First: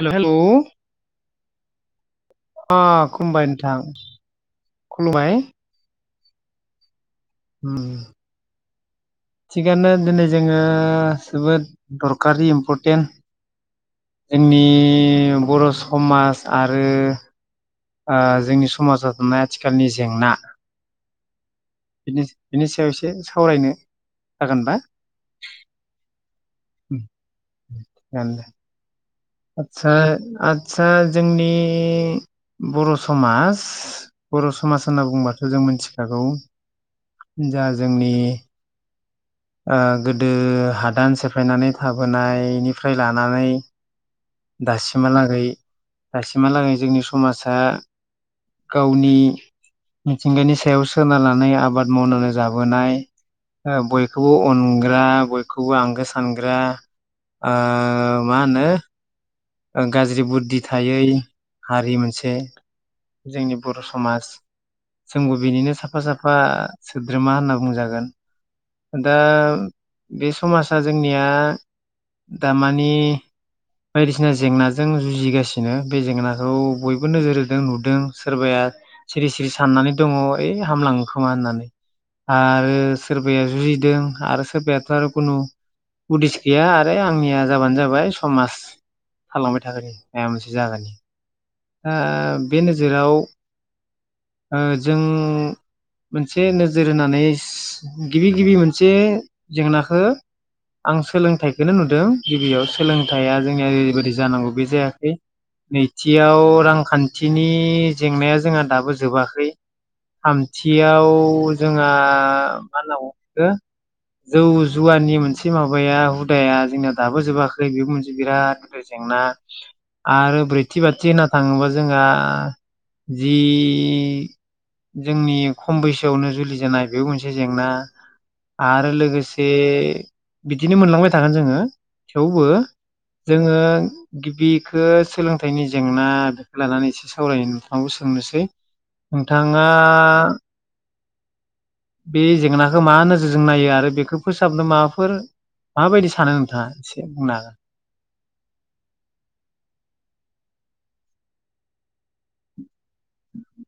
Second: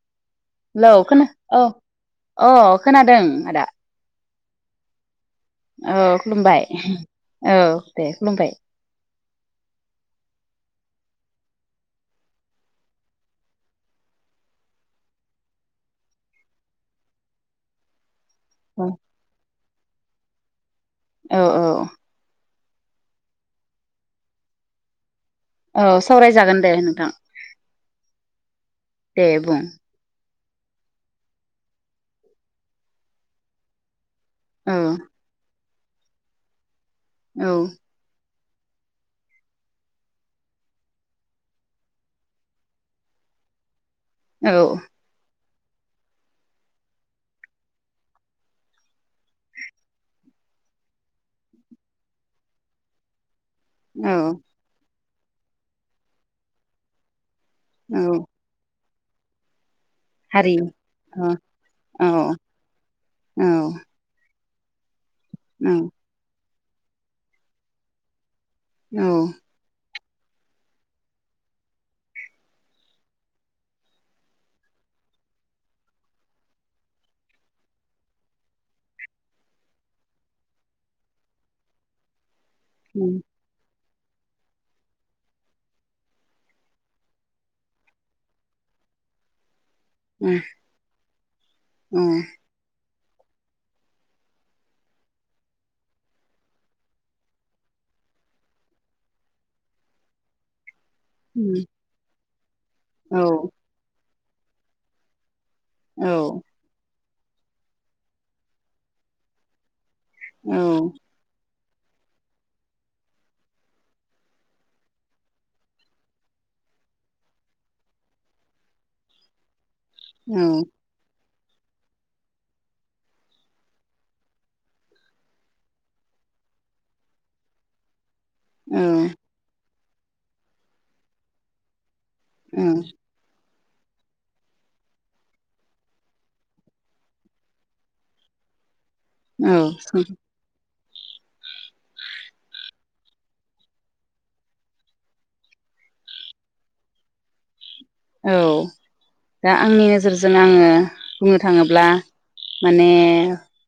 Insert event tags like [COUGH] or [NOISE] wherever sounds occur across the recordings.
हेल' हेल' hello खोना औ अ खोनादों खुलुमबाय आदा नोंथां खुलुमबाय औ खुलुमबाय औ उम दे खुलुमबाय थिगानो दिनै जोङो जोबोद दरखारि इम्परटेन्ट जोंनि बर' समाज आरो आ जोंनि समाजाव थानाय थिखालनि जेंना औ औ बिनि बिनि सायाव एसे सावरायनो जागोनबा औ सावरायजागोन दे नोंथां। [UNINTELLIGIBLE] दे बुं आतसा आदसा जोंनि बर' समाज बर' औ समास होनना बुंङोबाथ' जों मोनथि जागौ औ जा जोंनि ओ गोदो हादान सेफायनानै थाबोनायनिफ्राय लानानै औ दासिमहालागै दासिमहालागै जोंनि समाजा गावनि मिथिंगानि सायाव सोनारनानै आबाद मावनानै जाबोनाय ओ बय औ खौबो अनग्रा बयखौबो आंगो सानग्रा ओ औ मा होनो गाज्रि हारि बुद्धि थायै अ हारि औ मोनसे औ जोंनि बर' समाज जोंबो बिनिनो साफा साफा सोद्रोमा होनना बुंजागोन दा औ बे समाजा जोंनिया दामानि बायदिसिना जेंनाजों जुजिगासिनो बे जेंनाखौ बयबो नोजोर होदों नुदों सोरबाया सिरि सिरि साननानै दङ ओइ हामलाङो खोमा होननानै आरो उम सोरबाया जुजिदों आरो सोरबायाथ' आरो खुनु उदिस गैया आरो आंनिया जाबानो जाबाय समाज थांबाय उम था [UNINTELLIGIBLE] ओ उम बेनो जेराव ओ जों मोनसे नोजोर होनानै गिबि गिबि मोनसे जेंनाखौ आं उम सोलोंथाइखौनो नुदों गिबियाव औ सोलोंथाया जोंनिया ओरैबायदि जानांगौ बे जायाखै औ बेयाव रांखान थिनि जेंनाया जोंहा दाबो जोबाखै थामथियाव जोंहा मा होनना बुङो बेखौ जौ जुवानि मोनसे माबाया हुदाया जोंना दाबो जोबाखै बेबो मोनसे बिराद गिदिर जेंना आरो औ ब्रै थि थाङोबा जोंहा जि जोंनि खम बैसोआवनो जुलि जानाय बेबो मोनसे जेंना आरो लोगोसे बिदिनो मोनलांबाय थागोन जोङो थेवबो जोङो गिबिखो सोलोंथ यनि जेंना बेखौ लानानै एसे सावनो नोंथांखौ सोंनोसै नोंथाङा औ बे जेंनाखौ मा नोजोरजों नायो आरो बेखौ फोसाबनो माबाफोर माबायदि सानो नोंथाङा एसे बुंनो हा औ दा आंनि नोजोरजों आङो बुंनो थाङोब्ला माने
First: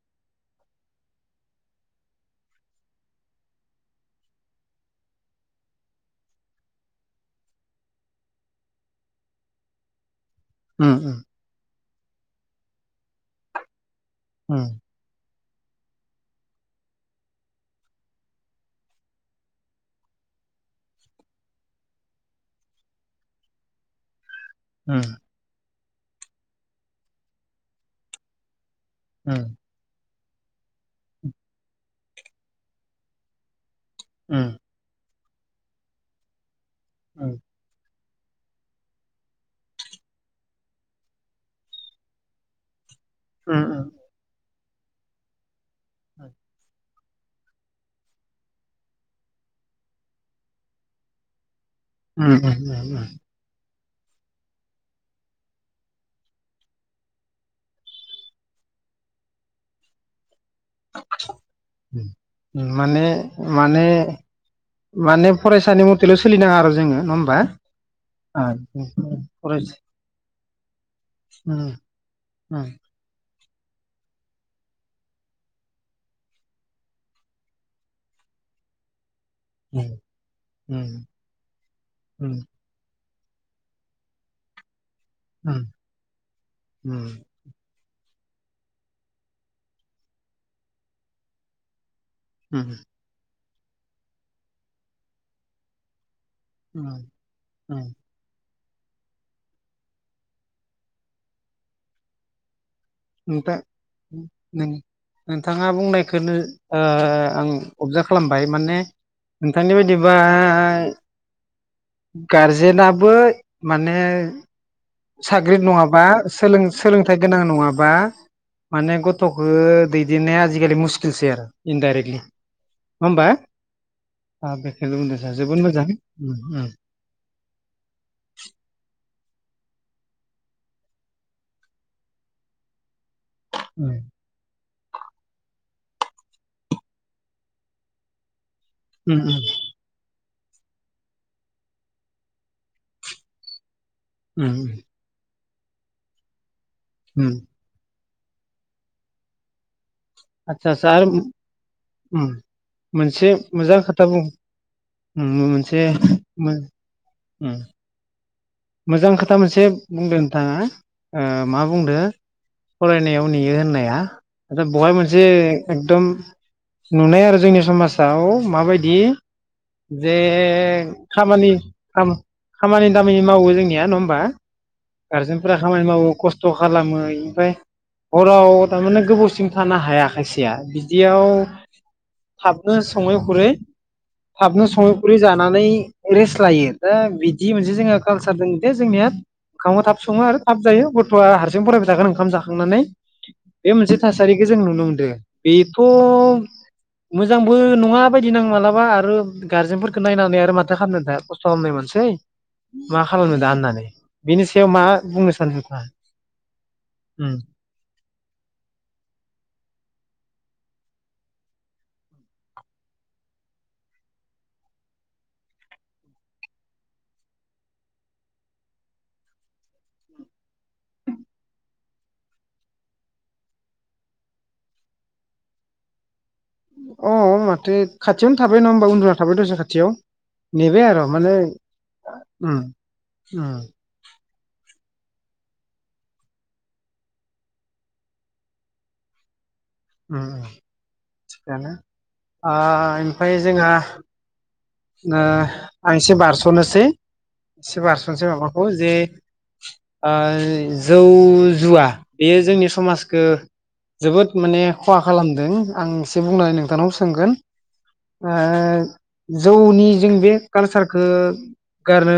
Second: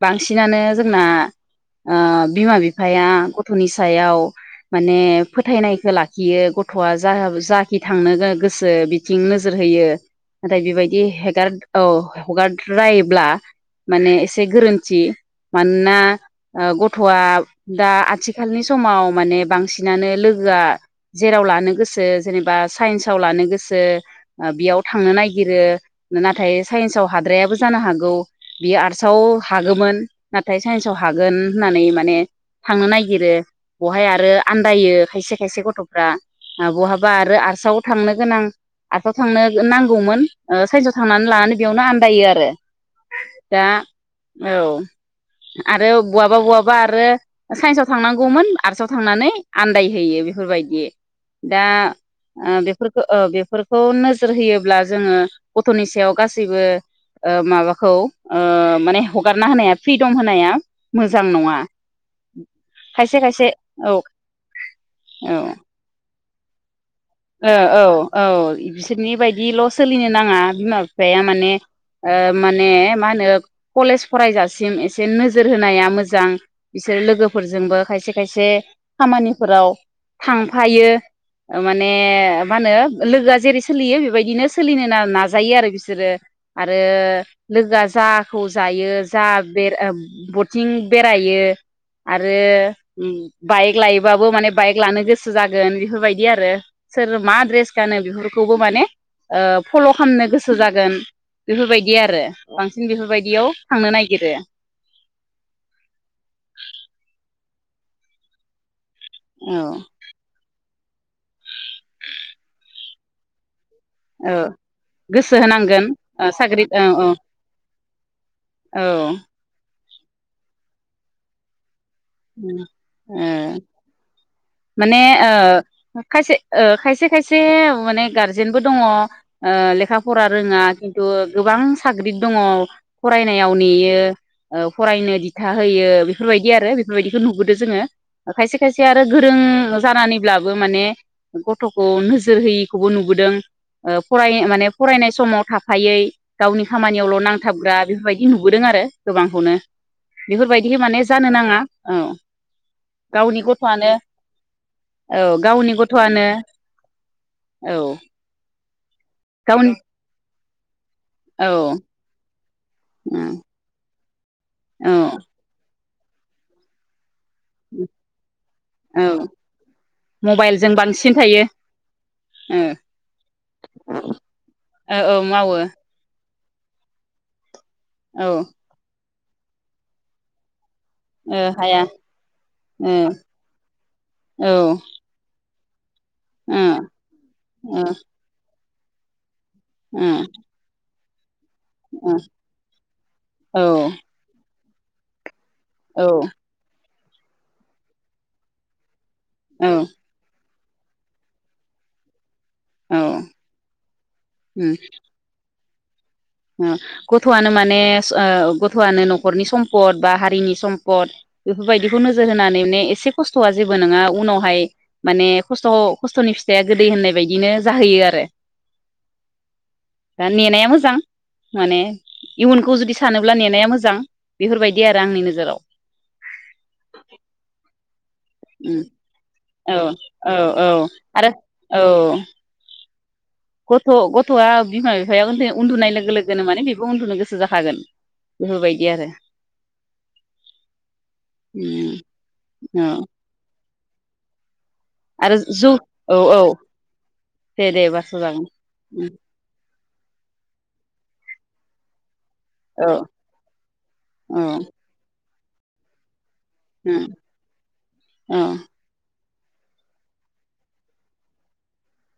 बांसिनानो जोंना ओ बिमा बिफाया गथ'नि सायाव माने फोथायनायखौ लाखियो गथ'आ जा जाखि थांनो गोसो बिथिं नोजोर होयो नाथाय उम बेबायदि हेगार औ हगारद्रायोब्ला माने एसे उम गोरोन्थि मानोना गथ'आ ओ दा आथिखालनि समाव माने बांसिनानो लोगोआ जेराव लानो गोसो जेनेबा साइन्साव लानो गोसो [INAUDIBLE] बेयाव उम थांनो नागिरो नाथाय साइन्सआव हाद्रायाबो जानो हागौ बे आर्टसआव उम हागौमोन नाथाय साइन्सआव हागोन होननानै माने थांनो नागिरो बहाय आरो उम आन्दायो खायसे खायसे गथ'फ्रा बहाबा उम आरो आरसाव थांनो गोनां आरसाव थांनो नांगौमोन साइसाव थांनानै लानानै बेयावनो आन्दायो आरो उम दा औ आरो बहाबा बहाबा आरो साइन्सआव थांनांगौमोन आर्टसआव थांनानै आन्दायहोयो बेफोरबायदि दा उम ओ बेफोरखौ उम ओ बेफोर खौ नोजोर होयोब्ला जोङो गथ'नि सायाव गासैबो माबाखौ ओ माने हगारना होनाया फ्रिदम होनाया मोजां नङा माने खायसे खायसे माने औ माने फरायसानि मथेल सलिनो नाङा आरो जोङो नङा होमबा औ औ औ इसोरनि बायदिल फरायसा सोलिनो नाङा बिमा बेहा माने उम माने उम मा होनो कलेज फरायजासिम एसे नोजोर होनाया मोजां बिसोर लोगोफोरजोंबो खायसे खायसे खामानिफोराव थांफायो उम [UNINTELLIGIBLE] मा उम होनो लोगोआ जेरै सोलियो बेबायदिनो सोलिनो ना‍ नाजायो आरो बिसोरो आरो लोगोआ जा जाखौ जायो जा बे बथिं बेरायो आरो उम बाइक लायोबाबो माने बाइक लानो गोसो जागोन बेफोरबायदि आरो उम सोर मा दड्रेस उम गानो बेफोरखौ बो माने फल' खालामनो गोसो जागोन बेफोरबायदि आरो बेफोरबायदियाव थांनो नागिरो नोंथां नोंथाङा बुंनायखौनो आं अबजार्भ खालामबाय माने औ नोंथांनि बायदिब्ला गारजेनाबो माने औ गोसो साग्रिद होनांगोन नङाबा ओ सोलों साख्रि औ औ सोलोंथाइ गोनां नङा बा माने औ गथ'खौ दै देननाया आजिखालि मुस्किलसै आरो इनडाइरेक्टलि नङा ओ होमबा ओ बेखौनो माने बुंदों सार जोबोद मोजां ओ खायसे उम ओ उम उम खायसे खायसे माने गारजेनबो दङ ओ लेखा फरा रोङा खिन्थु गोबां साग्रिद दङ फरायनायाव नेयो फरायनो दिथा होयो बेफोरबायदि आरो बेफोरबायदिखौ नुबोदों जोङो खायसे खायसे आरो उम गोरों उम जानानै ब्लाबो माने गथ'खौ नोजोर होयिखौबो नुबोदों ओ फराय माने उम फरायनाय समाव थाफ फायै गावनि खामानियावल' उम नांथाबग्रा बेफोरबायदि नुबोदों आरो गोबांखौनो बेफोरबायदिहै माने जानो नाङा उम मोनसे गावनि मोजां गथ'आनो खोथा बुं औ उम गावनि मोनसे गथ'आनो औ [UNINTELLIGIBLE] मोजां खोथा मोनसे गावनि बुंदों थाङा ओ औ मा बुंदो फरायनायाव नेयो होननाया [UNINTELLIGIBLE] औ बहाय मोनसे एकदम नुनाय आरो जोंनि समाजाव माबायदि औ जे मबाइलजों बांसिन थायो खामानि खाम ओ खामानि दामानि मावो जोंनिया नङा होमबा ओ औ गारजेनफोरा मावो खामानि मावो खस्थ थ' खालामो ओमफ्राय औ हराव थांनानै गोबाव सिम थानो हाया खायसेया बि दियाव ओ हाया थाबनो ओ सङै खुरै औ ओ थाबनो सङै खुरै जानानै रेस्ट ओ लायो दा बिदि मोनसे ओ जोंहा कालसार दों दे जोंनिया ओंखामा थाब सङो आरो थाब जायो [UNINTELLIGIBLE] जों फरायबाय थागोन ओंखाम जाखांनानै ओ बे मोनसे थासारि गोस जों नुनो मोनदो बेथ' औ मोजांबो नङा बायदि नांङो मालाबा आरो औ गार्जेनफोरखौ नायनानै आरो माथ थो खामनो दा खस्थ खालामनाय मानसै मा औ खालामनो दा होननानै बेनि सायाव उम मा बुंनो सा नोंथाङा ओ उम गथ'आनो माने गथ'आनो न'खरनि सम्पद बा हारिनि सम्पद बेफोरबायदिखौ नोजोर होनानै ने एसे खस्थ'आ जेबो नङा उनावहाय माने खस्थ' खस्थ'नि फिथाइया गोदै होननाय बायदिनो जाहैयो आरो। दा नेनाया मोजां माने इयुनखौ जुदि सानोब्ला नेनाया मोजां बेफोरबायदि आरो आंनि नोजोराव। अ माथो खाथियावनो थाबाय नङा उम होमब उन्दुना थाबाय दसे औ खाथियाव औ औ नेबाय आरो माने औ उम उम गथ' गथ'आ बिमा बिफाया उन्दुनाय लोगो लोगोनो माने बेबो उन्दुनो गोसो जाखागोन बेफोरबायदि आरो। उम थिगानो उम आ औ ओमफ्राय जोंहा ओ आरो जौ आं एसे औ औ बारस'नोसै दे एसे दे बास' बारस'नसै जागोन माबाखौ जे उम ओइ जौ जुवा बेयो जोंनि औ समाजखो जोबोद औ माने खालामदों आं एसे बुंनानै नोंथांनाव उम सोंगोन ओ औ जौनि जों बे कालसारखो गारनो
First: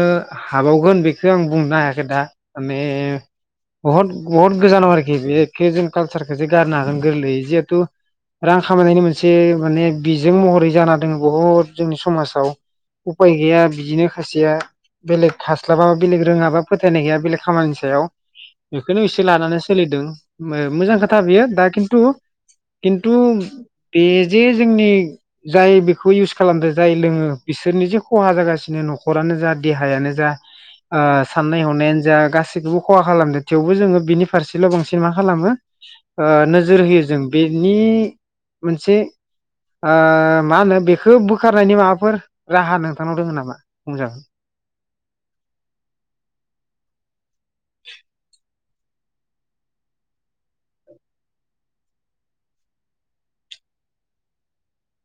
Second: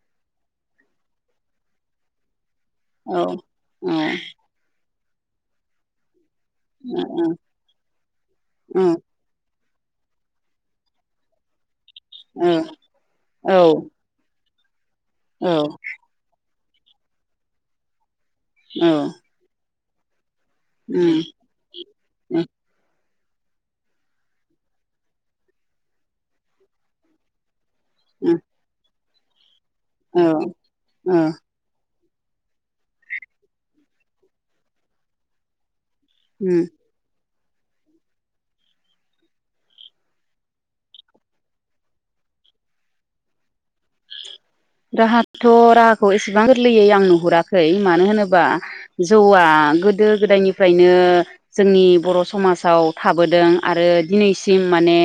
हाबावगोन बेखो आं बुंनो हायाखै दा। माने औ ओ बहत बहत गोजानाव आरो खि बे एखे जों कालसार खो जे गारनो हागोन गोरलै जिहेथु रां ओ खामनायनि मोनसे बे माने बिजों महरै जाना दों बहत जोंनि समाजाव उफाय गैया बिदिनो खायसेया बेलेग औ हास्लाबाबा बेलेग रोङाबा फोथायनाय गैया बेलेग खामानि सायाव औ बेखोनो एसे लानानै सोलिदों मो मोजां उम खोथा बेयो दा खिन्थु उम खिनथु बे जे जोंनि जाय बेखौ इउस खालामदो जाय लोङो बिस सोरनि जे खहा उम जागासिनो न' नखरानो जा देहायानो औ जा ओ औ साननाय हनाया जा गासैखौबो खहा खालामदो थेवबो जोङो बिनि फारसेल' बांसिन मा खालामो ओ उम नोजोर होयो जों। बेनि मोनसे ओ मा होनो बेखौ बोखारनायनि माबाफोर राहा नोंथांनाव दङ नामा मोजां? राहाथ राहाखौ एसेबां गोरलैयै आं नुहुरा खै मानो होनोबा जौवा गोदो गोदायनिफ्रायनो जोंनि बर' समाजाव थाबोदों आरो दिनैसिम माने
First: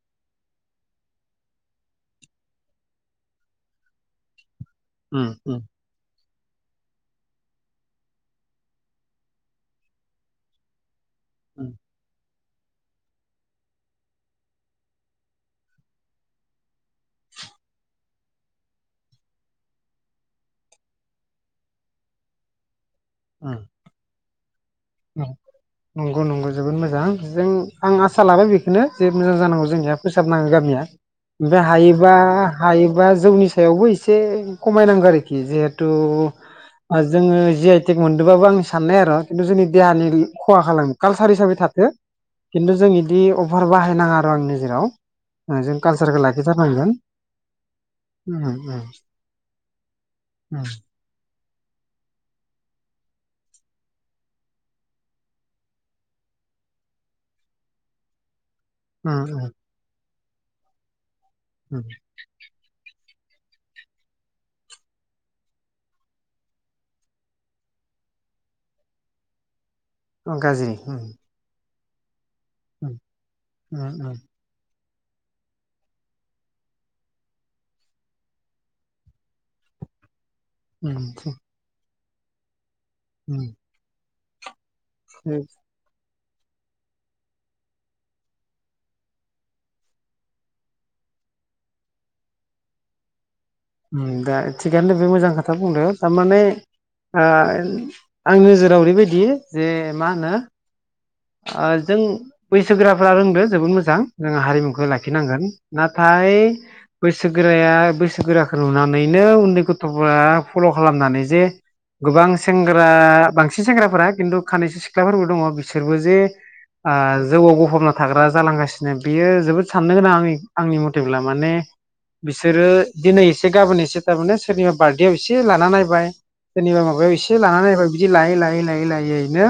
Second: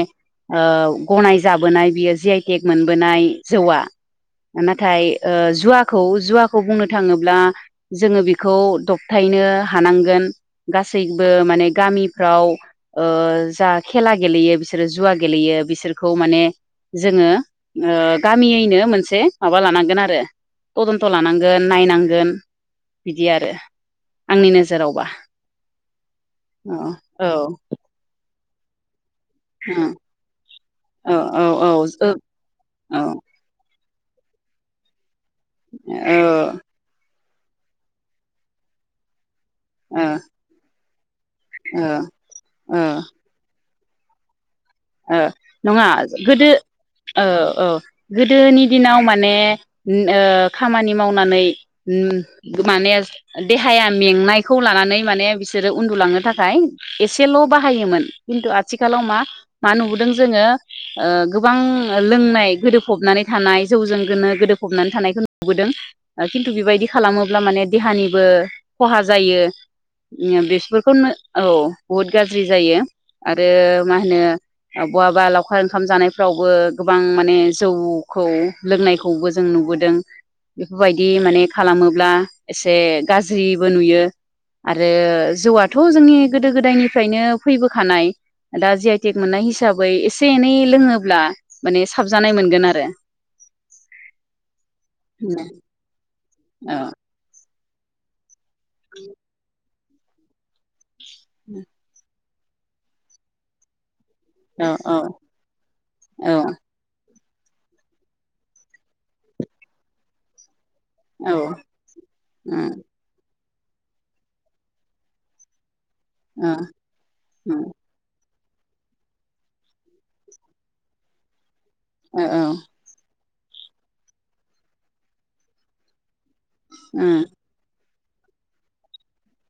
गनाय जाबोनाय बियो जि आइटेक मोनबोनाय जौवा नाथाय उम ओ उम जुवाखौ जुवाखौ बुंनो थाङोब्ला जोङो बेखौ दबथायनो हानांगोन गास गासैबो माने गामिफ्राव ओ जा खेला गेलेयो बिसोरो जुवा गेलेयो बिसोरखौ माने जोङो ओ गामियैनो मोनसे माबा लानांगोन आरो थदन्थ लानांगोन नायनांगोन। बिदि आरो उम आंनिनो नंगौ नंगौ जोबोद औ मोजां औ जों आं आसा लाबाय बेखौ [UNINTELLIGIBLE] जे मोजां जानांगौ औ जोंनिया फोसाबनाांगौ गामिया औ औ ओमफ्राय औ ओ हायोबा हायोबा जौनि सायावबो ए एसे खमायनांगौ आरो जिहेतु ओ जोङो जि आइ टेक मोनदोंबाबो आंनि साननाय आरो खिनथु जोंनि ओ देहानि खहा खालामो। कालसार हिसाबै थाथो खिन्थु ओ जों इदि फोर बाहायनाङा आरो आंनि नोजोराव ओ जों नङा कालसारखौ गोदो लाखिथारनांगोन औ औ उम गोदोनि दिनाव उम माने खामानि मावनानै माने देहाया मेंनायखौ लानानै माने बिसोरो उन्दुलांनो थाखाय एसेल बाहायोमोन। खिन्थु आ आथिखालाव उम मा मा नुबोदों जोङो ओ गोबां उम लोंनाय गोदोफबनानै थानाय जौजों गोनो गोदोफबनानै थानायखौ नुबोदों। खिन्थु बेबायदि खालामोब्ला माने देहानिबो खहा जायो। अ गाज्रि उम बेफोरखौनो औ [UNINTELLIGIBLE] गाज्रि जायो उम आरो उम मा होनो बहाबा लावखार ओंखाम जानायफ्रावबो गोबां माने जौखौ लोंनायखौबो जों नुबोदों। उम बेफोरबायदि माने खालामो। ब्ला एसे उम गाज्रिबो नुयो। आरो उम जौआथ' जोंनि गोदो गोदायनिफ्रायनो फैबोखानाय दा जि आइ टेक मोननाय हिसाबै एसे एनै लोङोब्ला माने साबजानाय मोनगोन आरो दा थिगानो दोङो बे मोजां खोथा बुंदो थामाने औ आ [INAUDIBLE] आंनि नोजोराव ओरैबायदि जे मा होनो जों बैसो गोराफ्रा रोंदो जोबोद मोजां जोङो औ हारिमुखौ लाखिनांगोन औ नाथाय बैसो गोराया बैसोगोराखौ नुनानैनो उन्दै गथ'फोरा फल' खालामनानै औ जे गोबां औ सेंग्रा बांसिन नैसो सेंग्राफोरा खिन्थु खानैसो सिख्लाफोरबो दङ बिस बिसोरबो जे औ ओ जौवाव गफबना थाग्रा जालांगासिनो बियो जोबोद साननो गोनां आं आंनि मथेब्ला माने बिसोरो दिनै एसे एसे गाबोन एसे थारमाने सोरनिबा बार्थडेआव एसे लाना नायबाय सोरनिबा माबायाव एसे लाना नायबाय बिदि लायै लायै लायै लायैनो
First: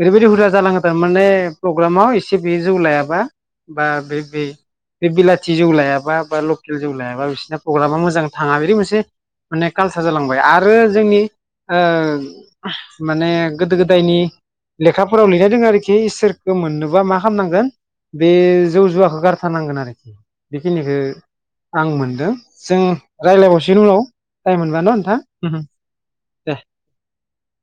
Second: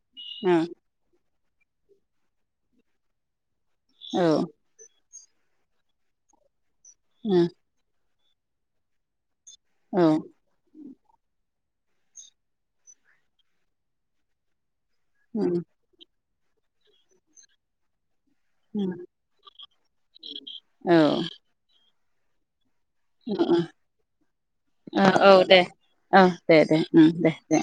ओरै बादि जालाङो थारमाने प्रग्रामाव एसे बेयो जौ लायाबा बा बि औ बि बे बिलाथि जौ लायाबा बा लखेल जौ लायाबा औ बिसोरना प्रग्रामा मोजां थाङा [UNINTELLIGIBLE] मोनसे माने कालसार औ जालांबाय आरो जोंनि ओ माने गोदो गोदायनि लेखा फोराव लिरनाय उम दङ आरोखि इसोर खौ मोननोबा मा खालामनांगोन बे जौ उम जुवाखौ गारथारनांगोन आरोखि औ बेखिनिखौ आं मोन दों [UNINTELLIGIBLE] मोनबा न' ओ नोंथां औ दे औ दे दे उम दे दे